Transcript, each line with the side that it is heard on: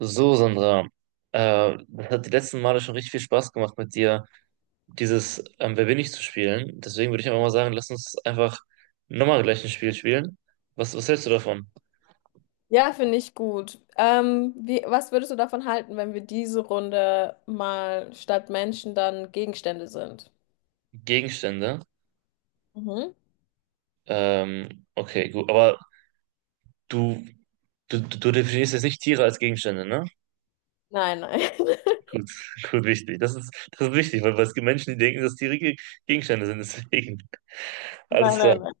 right: So, Sandra, das hat die letzten Male schon richtig viel Spaß gemacht mit dir, dieses Wer bin ich zu spielen. Deswegen würde ich einfach mal sagen, lass uns einfach nochmal gleich ein Spiel spielen. Was hältst du davon?
left: Ja, finde ich gut. Was würdest du davon halten, wenn wir diese Runde mal statt Menschen dann Gegenstände sind?
right: Gegenstände.
left: Mhm.
right: Okay, gut. Aber du, du definierst jetzt nicht Tiere als Gegenstände, ne?
left: Nein, nein.
right: Gut, gut, wichtig. Das ist wichtig, weil es gibt Menschen, die denken, dass Tiere Gegenstände sind. Deswegen.
left: Nein,
right: Alles klar.
left: nein, nein.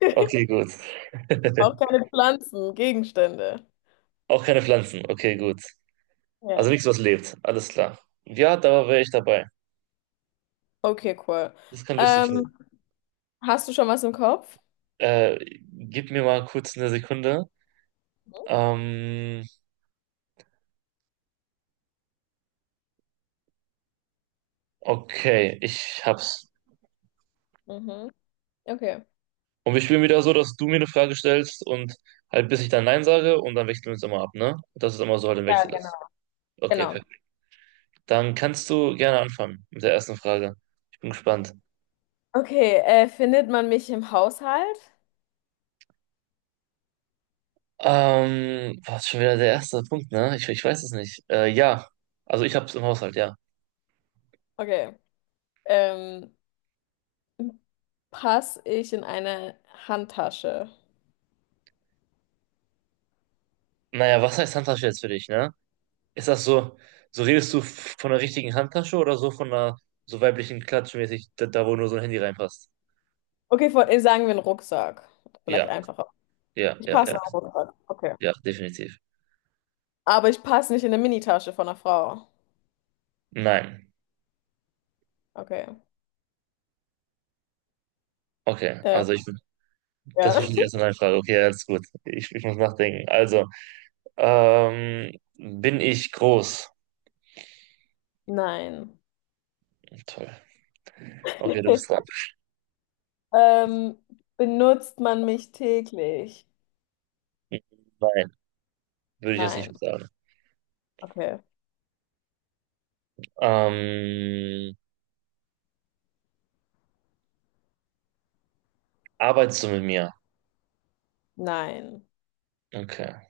right: Okay, gut.
left: Auch keine Pflanzen, Gegenstände.
right: Auch keine Pflanzen. Okay, gut. Also
left: Ja.
right: nichts, was lebt. Alles klar. Ja, da wäre ich dabei.
left: Okay, cool.
right: Das kann lustig werden.
left: Ähm, hast du schon was im Kopf?
right: Gib mir mal kurz eine Sekunde.
left: Mhm.
right: Ähm, okay, ich hab's.
left: Mhm. Okay.
right: Und wir spielen wieder so, dass du mir eine Frage stellst und halt bis ich dann Nein sage und dann wechseln wir uns immer ab, ne? Dass es immer so halt im
left: Ja,
right: Wechsel
left: genau.
right: ist. Okay,
left: Genau.
right: perfekt. Dann kannst du gerne anfangen mit der ersten Frage. Ich bin gespannt.
left: Okay, findet man mich im Haushalt?
right: War schon wieder der erste Punkt, ne? Ich weiß es nicht. Ja. Also ich hab's im Haushalt, ja.
left: Okay. Ähm, passe ich in eine Handtasche?
right: Naja, was heißt Handtasche jetzt für dich, ne? Ist das so, so redest du von der richtigen Handtasche oder so von einer so weiblichen Klatschmäßig, da wo nur so ein Handy reinpasst?
left: Okay, sagen wir einen Rucksack. Vielleicht
right: Ja,
left: einfacher.
right: ja,
left: Ich
right: ja,
left: passe
right: ja,
left: in einen Rucksack. Okay.
right: ja, definitiv.
left: Aber ich passe nicht in eine Minitasche von einer Frau.
right: Nein.
left: Okay.
right: Okay,
left: Äh,
right: also ich, das
left: ja.
right: war schon die erste Nein-Frage. Okay, alles gut. Ich muss nachdenken. Also, bin ich groß?
left: Nein.
right: Toll. Okay, du bist dran.
left: Ähm, benutzt man mich täglich?
right: Nein, würde ich jetzt
left: Nein.
right: nicht sagen.
left: Okay.
right: Ähm, arbeitest du mit mir?
left: Nein.
right: Okay.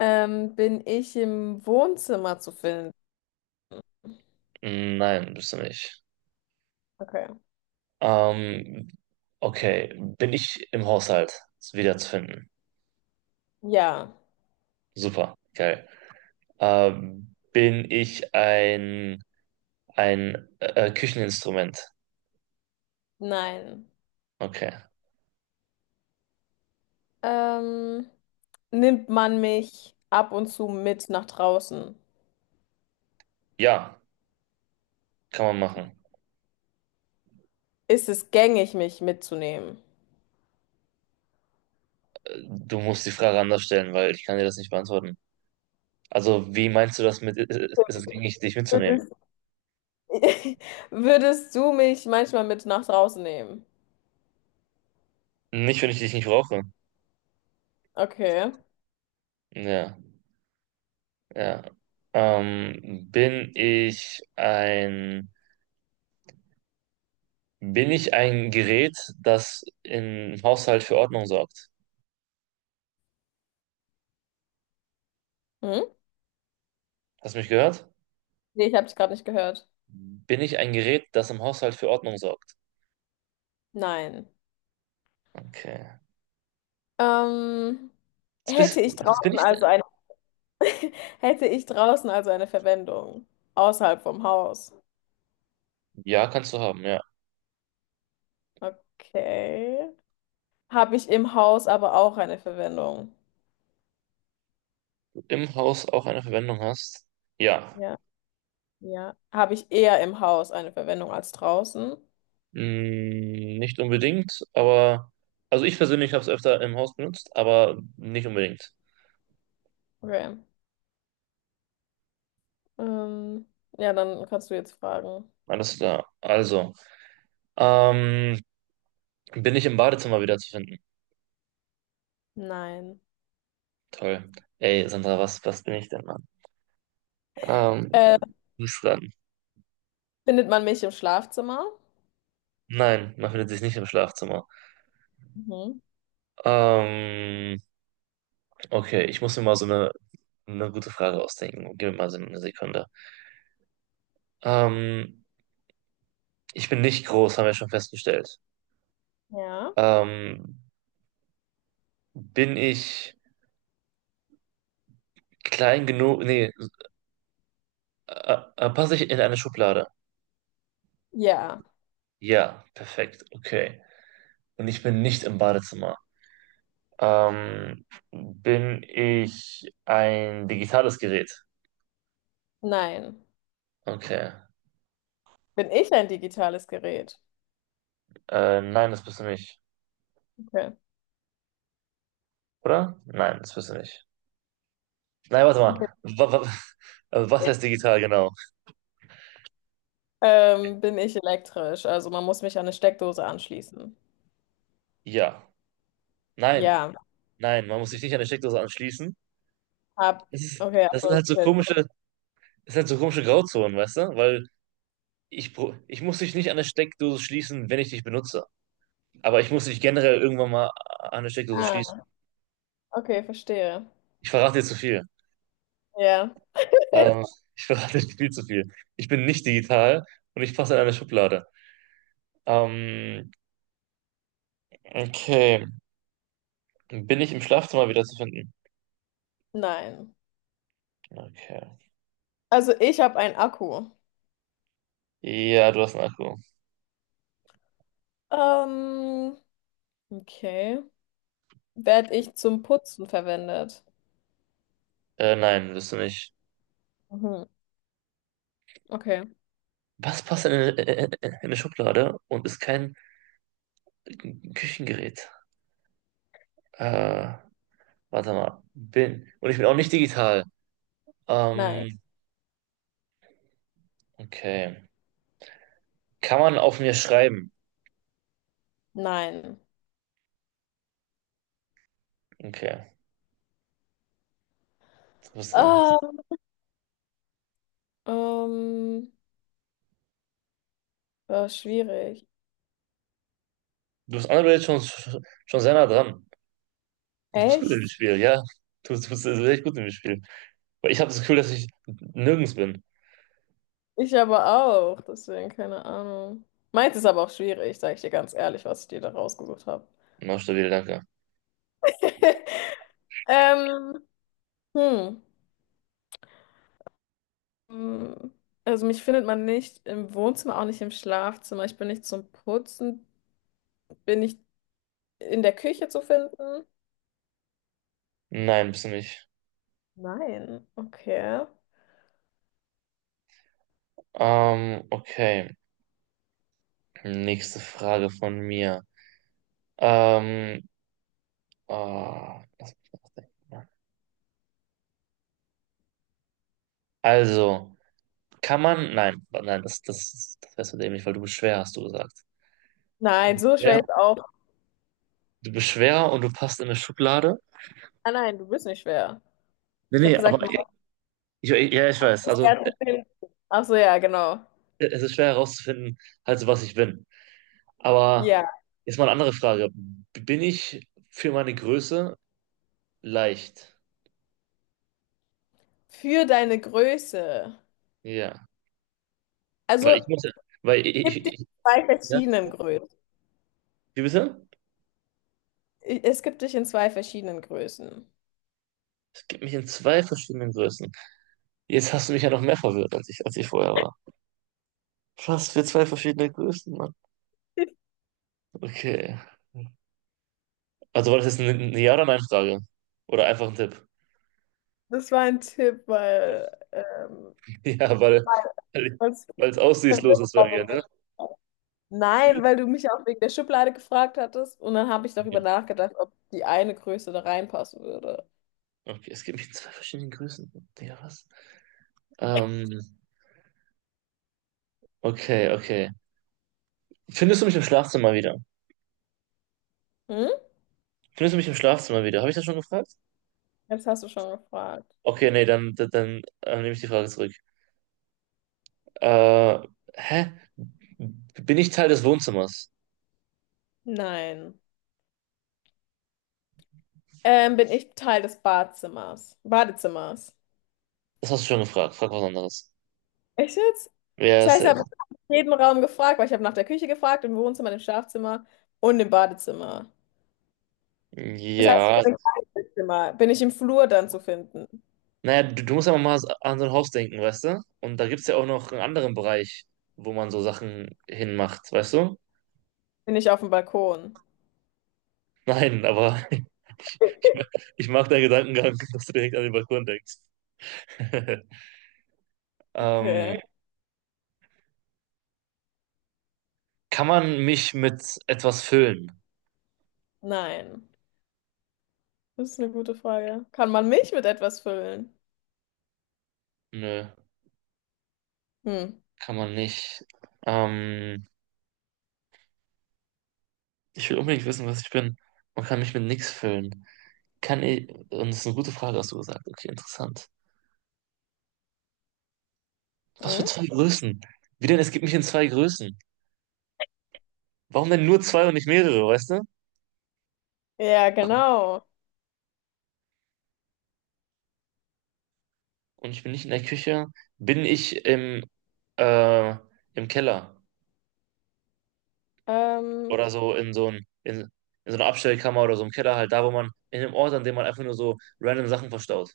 left: Bin ich im Wohnzimmer zu finden?
right: Nein, bist du nicht.
left: Okay.
right: Ähm, okay, bin ich im Haushalt? Ist wiederzufinden.
left: Ja.
right: Super, geil. Ähm, bin ich ein, ein Kücheninstrument?
left: Nein.
right: Okay.
left: Ähm, nimmt man mich ab und zu mit nach draußen?
right: Ja, kann man machen.
left: Ist es gängig, mich mitzunehmen?
right: Du musst die Frage anders stellen, weil ich kann dir das nicht beantworten. Also, wie meinst du das mit, ist es gängig, dich mitzunehmen?
left: Würde Würdest du mich manchmal mit nach draußen nehmen?
right: Nicht, wenn ich dich nicht brauche.
left: Okay.
right: Ja, ja. Ähm, bin ich ein, bin ich ein Gerät, das im Haushalt für Ordnung sorgt?
left: Hm?
right: Hast du mich gehört?
left: Nee, ich habe dich gerade nicht gehört.
right: Bin ich ein Gerät, das im Haushalt für Ordnung sorgt?
left: Nein.
right: Okay.
left: Ähm,
right: Was bist,
left: hätte ich
right: was bin
left: draußen
right: ich denn?
left: also eine hätte ich draußen also eine Verwendung außerhalb vom Haus?
right: Ja, kannst du haben, ja.
left: Okay. Habe ich im Haus aber auch eine Verwendung?
right: Im Haus auch eine Verwendung hast? Ja.
left: Ja, ja. Habe ich eher im Haus eine Verwendung als draußen?
right: Hm, nicht unbedingt, aber. Also ich persönlich habe es öfter im Haus benutzt, aber nicht unbedingt.
left: Okay. Ähm, ja, dann kannst du jetzt fragen.
right: Alles klar. Also. Ähm, bin ich im Badezimmer wieder zu finden?
left: Nein.
right: Toll. Ey, Sandra, was bin ich denn, Mann?
left: Äh,
right: Du bist dran?
left: findet man mich im Schlafzimmer?
right: Nein, man findet sich nicht im Schlafzimmer.
left: Mhm.
right: Ähm, okay, ich muss mir mal so eine gute Frage ausdenken. Gib mir mal so eine Sekunde. Ähm, ich bin nicht groß, haben wir schon festgestellt.
left: Ja.
right: Ähm, bin ich klein genug? Nee, passe ich in eine Schublade?
left: Ja.
right: Ja, perfekt, okay. Und ich bin nicht im Badezimmer. Ähm, bin ich ein digitales Gerät?
left: Nein.
right: Okay.
left: Bin ich ein digitales Gerät?
right: Nein, das bist du nicht,
left: Okay.
right: oder? Nein, das bist du nicht. Nein, warte
left: Okay.
right: mal. Was heißt digital genau?
left: Bin ich elektrisch? Also man muss mich an eine Steckdose anschließen.
right: Ja. Nein.
left: Ja.
right: Nein, man muss sich nicht an die Steckdose anschließen.
left: Hab. Okay, ach
right: Das sind
left: so.
right: halt so komische, das sind halt so komische Grauzonen, weißt du? Weil ich, ich muss dich nicht an der Steckdose schließen, wenn ich dich benutze. Aber ich muss dich generell irgendwann mal an der Steckdose schließen.
left: Ah, okay, verstehe.
right: Ich verrate dir zu viel.
left: Ja.
right: Ähm, ich verrate dir viel zu viel. Ich bin nicht digital und ich passe in eine Schublade. Ähm, okay. Bin ich im Schlafzimmer wieder zu finden?
left: Nein.
right: Okay.
left: Also ich habe einen Akku.
right: Ja, du hast einen Akku.
left: Ähm, okay. Werd ich zum Putzen verwendet?
right: Nein, bist du nicht.
left: Mhm. Okay.
right: Was passt denn in eine Schublade und ist kein ein Küchengerät. Äh, warte mal. Bin. Und ich bin auch nicht digital.
left: Nein.
right: Ähm, okay. Kann man auf mir schreiben?
left: Nein.
right: Okay, du bist dran.
left: Ah, ähm, war schwierig.
right: Du bist andere schon, schon sehr nah dran. Du bist gut im
left: Echt?
right: Spiel, ja. Du bist echt gut im Spiel. Weil ich habe das Gefühl, dass ich nirgends bin.
left: Ich aber auch, deswegen keine Ahnung. Meins ist aber auch schwierig, sage ich dir ganz ehrlich, was ich dir da rausgesucht habe.
right: Na, stabil, danke.
left: Ähm, hm. Hm. Also mich findet man nicht im Wohnzimmer, auch nicht im Schlafzimmer. Ich bin nicht zum Putzen. Bin ich in der Küche zu finden?
right: Nein, bist du nicht.
left: Nein. Okay.
right: Okay. Nächste Frage von mir. Ähm, lass mich nachdenken. Also. Kann man? Nein, nein, das wärst du dämlich, weil du bist schwer, hast du gesagt. Du
left: Nein,
right: bist
left: so schwer
right: schwer,
left: ist auch.
right: du bist schwer und du passt in eine Schublade.
left: Ah nein, du bist nicht schwer.
right: Nee,
left: Ich habe
right: nee, aber
left: gesagt,
right: ich,
left: Maus
right: ich- ja, ich weiß.
left: ist
right: Also
left: schwer zu finden. Ach so, ja, genau.
right: es ist schwer herauszufinden, halt so was ich bin. Aber
left: Ja.
right: jetzt mal eine andere Frage. Bin ich für meine Größe leicht?
left: Für deine Größe.
right: Ja. Weil ich
left: Also
right: muss, weil ich, ich,
left: gibt es
right: ich
left: zwei
right: ja,
left: verschiedenen Größen.
right: wie bitte?
left: Es gibt dich in zwei verschiedenen Größen.
right: Es gibt mich in zwei verschiedenen Größen. Jetzt hast du mich ja noch mehr verwirrt, als ich vorher war. Fast für zwei verschiedene Größen, Mann. Okay. Also war das jetzt eine Ja- oder Nein-Frage? Oder einfach ein Tipp?
left: Das war ein Tipp, weil,
right: Ja, weil, weil,
left: weil es
right: weil es aussichtslos
left: verwirrt
right: ist bei
left: war
right: mir,
left: wegen der
right: ne?
left: Schublade. Nein,
right: Mhm.
left: weil du mich auch wegen der Schublade gefragt hattest und dann habe ich darüber nachgedacht, ob die eine Größe da reinpassen würde.
right: Okay, es gibt mich in zwei verschiedenen Größen. Digga, was? Ähm, okay. Findest du mich im Schlafzimmer wieder?
left: Hm?
right: Findest du mich im Schlafzimmer wieder? Habe ich das schon gefragt?
left: Jetzt hast du schon gefragt.
right: Okay, nee, dann, dann, dann nehme ich die Frage zurück. Äh, hä? Bin ich Teil des Wohnzimmers?
left: Nein. Bin ich Teil des Badezimmers.
right: Das hast du schon gefragt. Frag was anderes.
left: Echt jetzt?
right: Ja,
left: Das heißt, ich
right: safe.
left: habe jeden Raum gefragt, weil ich habe nach der Küche gefragt, im Wohnzimmer, im Schlafzimmer und im Badezimmer. Das heißt, ich
right: Ja,
left: bin im Kinderzimmer. Bin ich im Flur dann zu finden?
right: naja, du musst aber mal an so ein Haus denken, weißt du? Und da gibt es ja auch noch einen anderen Bereich, wo man so Sachen hinmacht, weißt du?
left: Bin ich auf dem Balkon?
right: Nein, aber ich, ma- ich mag deinen Gedankengang, dass du direkt an den Balkon denkst.
left: Okay.
right: Ähm, kann man mich mit etwas füllen?
left: Nein. Das ist eine gute Frage. Kann man mich mit etwas füllen?
right: Nö,
left: Hm.
right: kann man nicht. Ähm, ich will unbedingt wissen, was ich bin. Man kann mich mit nichts füllen. Kann ich, und das ist eine gute Frage, hast du gesagt. Okay, interessant. Was für
left: Hm?
right: zwei Größen? Wie denn? Es gibt mich in zwei Größen. Warum denn nur zwei und nicht mehrere, weißt du?
left: Ja, genau.
right: Und ich bin nicht in der Küche, bin ich im, äh, im Keller
left: Ähm,
right: oder so in in so einer Abstellkammer oder so im Keller, halt da, wo man, in dem Ort, an dem man einfach nur so random Sachen verstaut.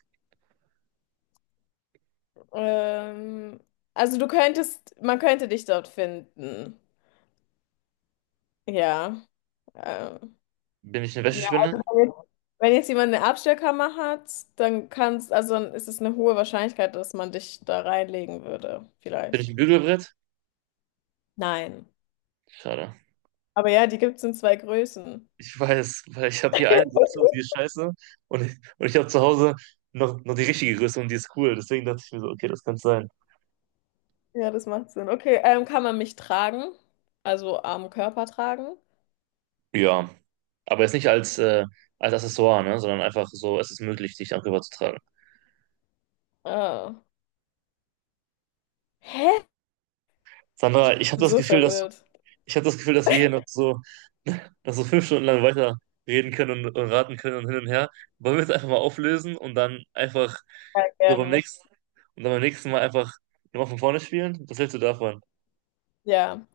left: ähm, also du könntest, man könnte dich dort finden. Ja. Ähm,
right: Bin ich eine
left: ja,
right: Wäschespinne?
left: also wenn jetzt jemand eine Abstellkammer hat, dann kannst, also dann ist es eine hohe Wahrscheinlichkeit, dass man dich da reinlegen würde,
right: Bin ich
left: vielleicht.
right: ein Bügelbrett?
left: Nein.
right: Schade.
left: Aber ja, die gibt es in zwei Größen.
right: Ich weiß, weil ich habe hier eine Größe und die ist scheiße und und ich habe zu Hause noch die richtige Größe und die ist cool. Deswegen dachte ich mir so, okay, das kann sein.
left: Ja, das macht Sinn. Okay, kann man mich tragen? Also am Körper tragen?
right: Ja, aber jetzt nicht als, als Accessoire, ne, sondern einfach so, es ist möglich, dich darüber zu tragen.
left: Äh, hä?
right: Sandra, ich habe
left: Bin
right: das
left: so
right: Gefühl, dass
left: verwirrt.
right: ich habe das Gefühl, dass wir hier noch so, noch so 5 Stunden lang weiter reden können und raten können und hin und her. Wollen wir es einfach mal auflösen und dann einfach
left: Ja,
right: so beim
left: gerne.
right: nächsten und dann beim nächsten Mal einfach nochmal von vorne spielen? Was hältst du davon?
left: Ja.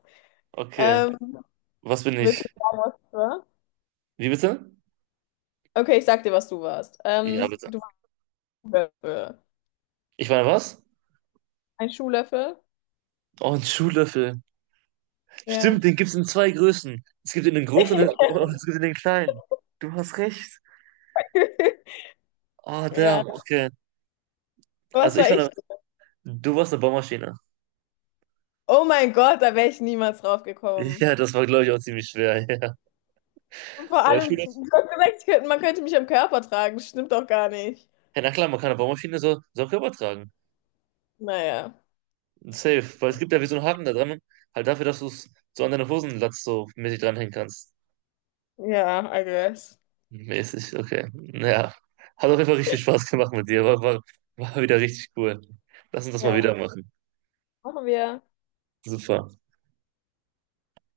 right: Okay.
left: Ähm,
right: Was bin
left: willst
right: ich?
left: du sagen, was du warst?
right: Wie bitte?
left: Okay, ich sag dir, was du warst.
right: Ja, bitte.
left: Du warst ein Löffel.
right: Ich meine, was?
left: Ein Schuhlöffel?
right: Oh, ein Schuhlöffel.
left: Ja.
right: Stimmt, den gibt es in zwei Größen. Es gibt ihn in den großen und und es gibt ihn in den kleinen. Du hast recht. Oh,
left: Ja.
right: damn, okay. Also
left: Was
right: ich
left: war
right: war
left: ich?
right: eine, du warst eine Baumaschine.
left: Oh mein Gott, da wäre ich niemals drauf gekommen.
right: Ja, das war, glaube ich, auch ziemlich schwer. Ja.
left: Und vor
right: Aber
left: allem, du
right: Schuhlöffel.
left: hast gesagt, man könnte mich am Körper tragen. Das stimmt doch gar nicht.
right: Ja, na klar, man kann eine Baumaschine so auch übertragen.
left: Naja.
right: Safe. Weil es gibt ja wie so einen Haken da dran, halt dafür, dass du es so an deine Hosenlatz so mäßig dranhängen kannst.
left: Ja, I guess.
right: Mäßig, okay. Naja, hat auf jeden Fall richtig viel Spaß gemacht mit dir. War wieder richtig cool. Lass uns das mal
left: Ja,
right: wieder machen.
left: machen wir.
right: Super.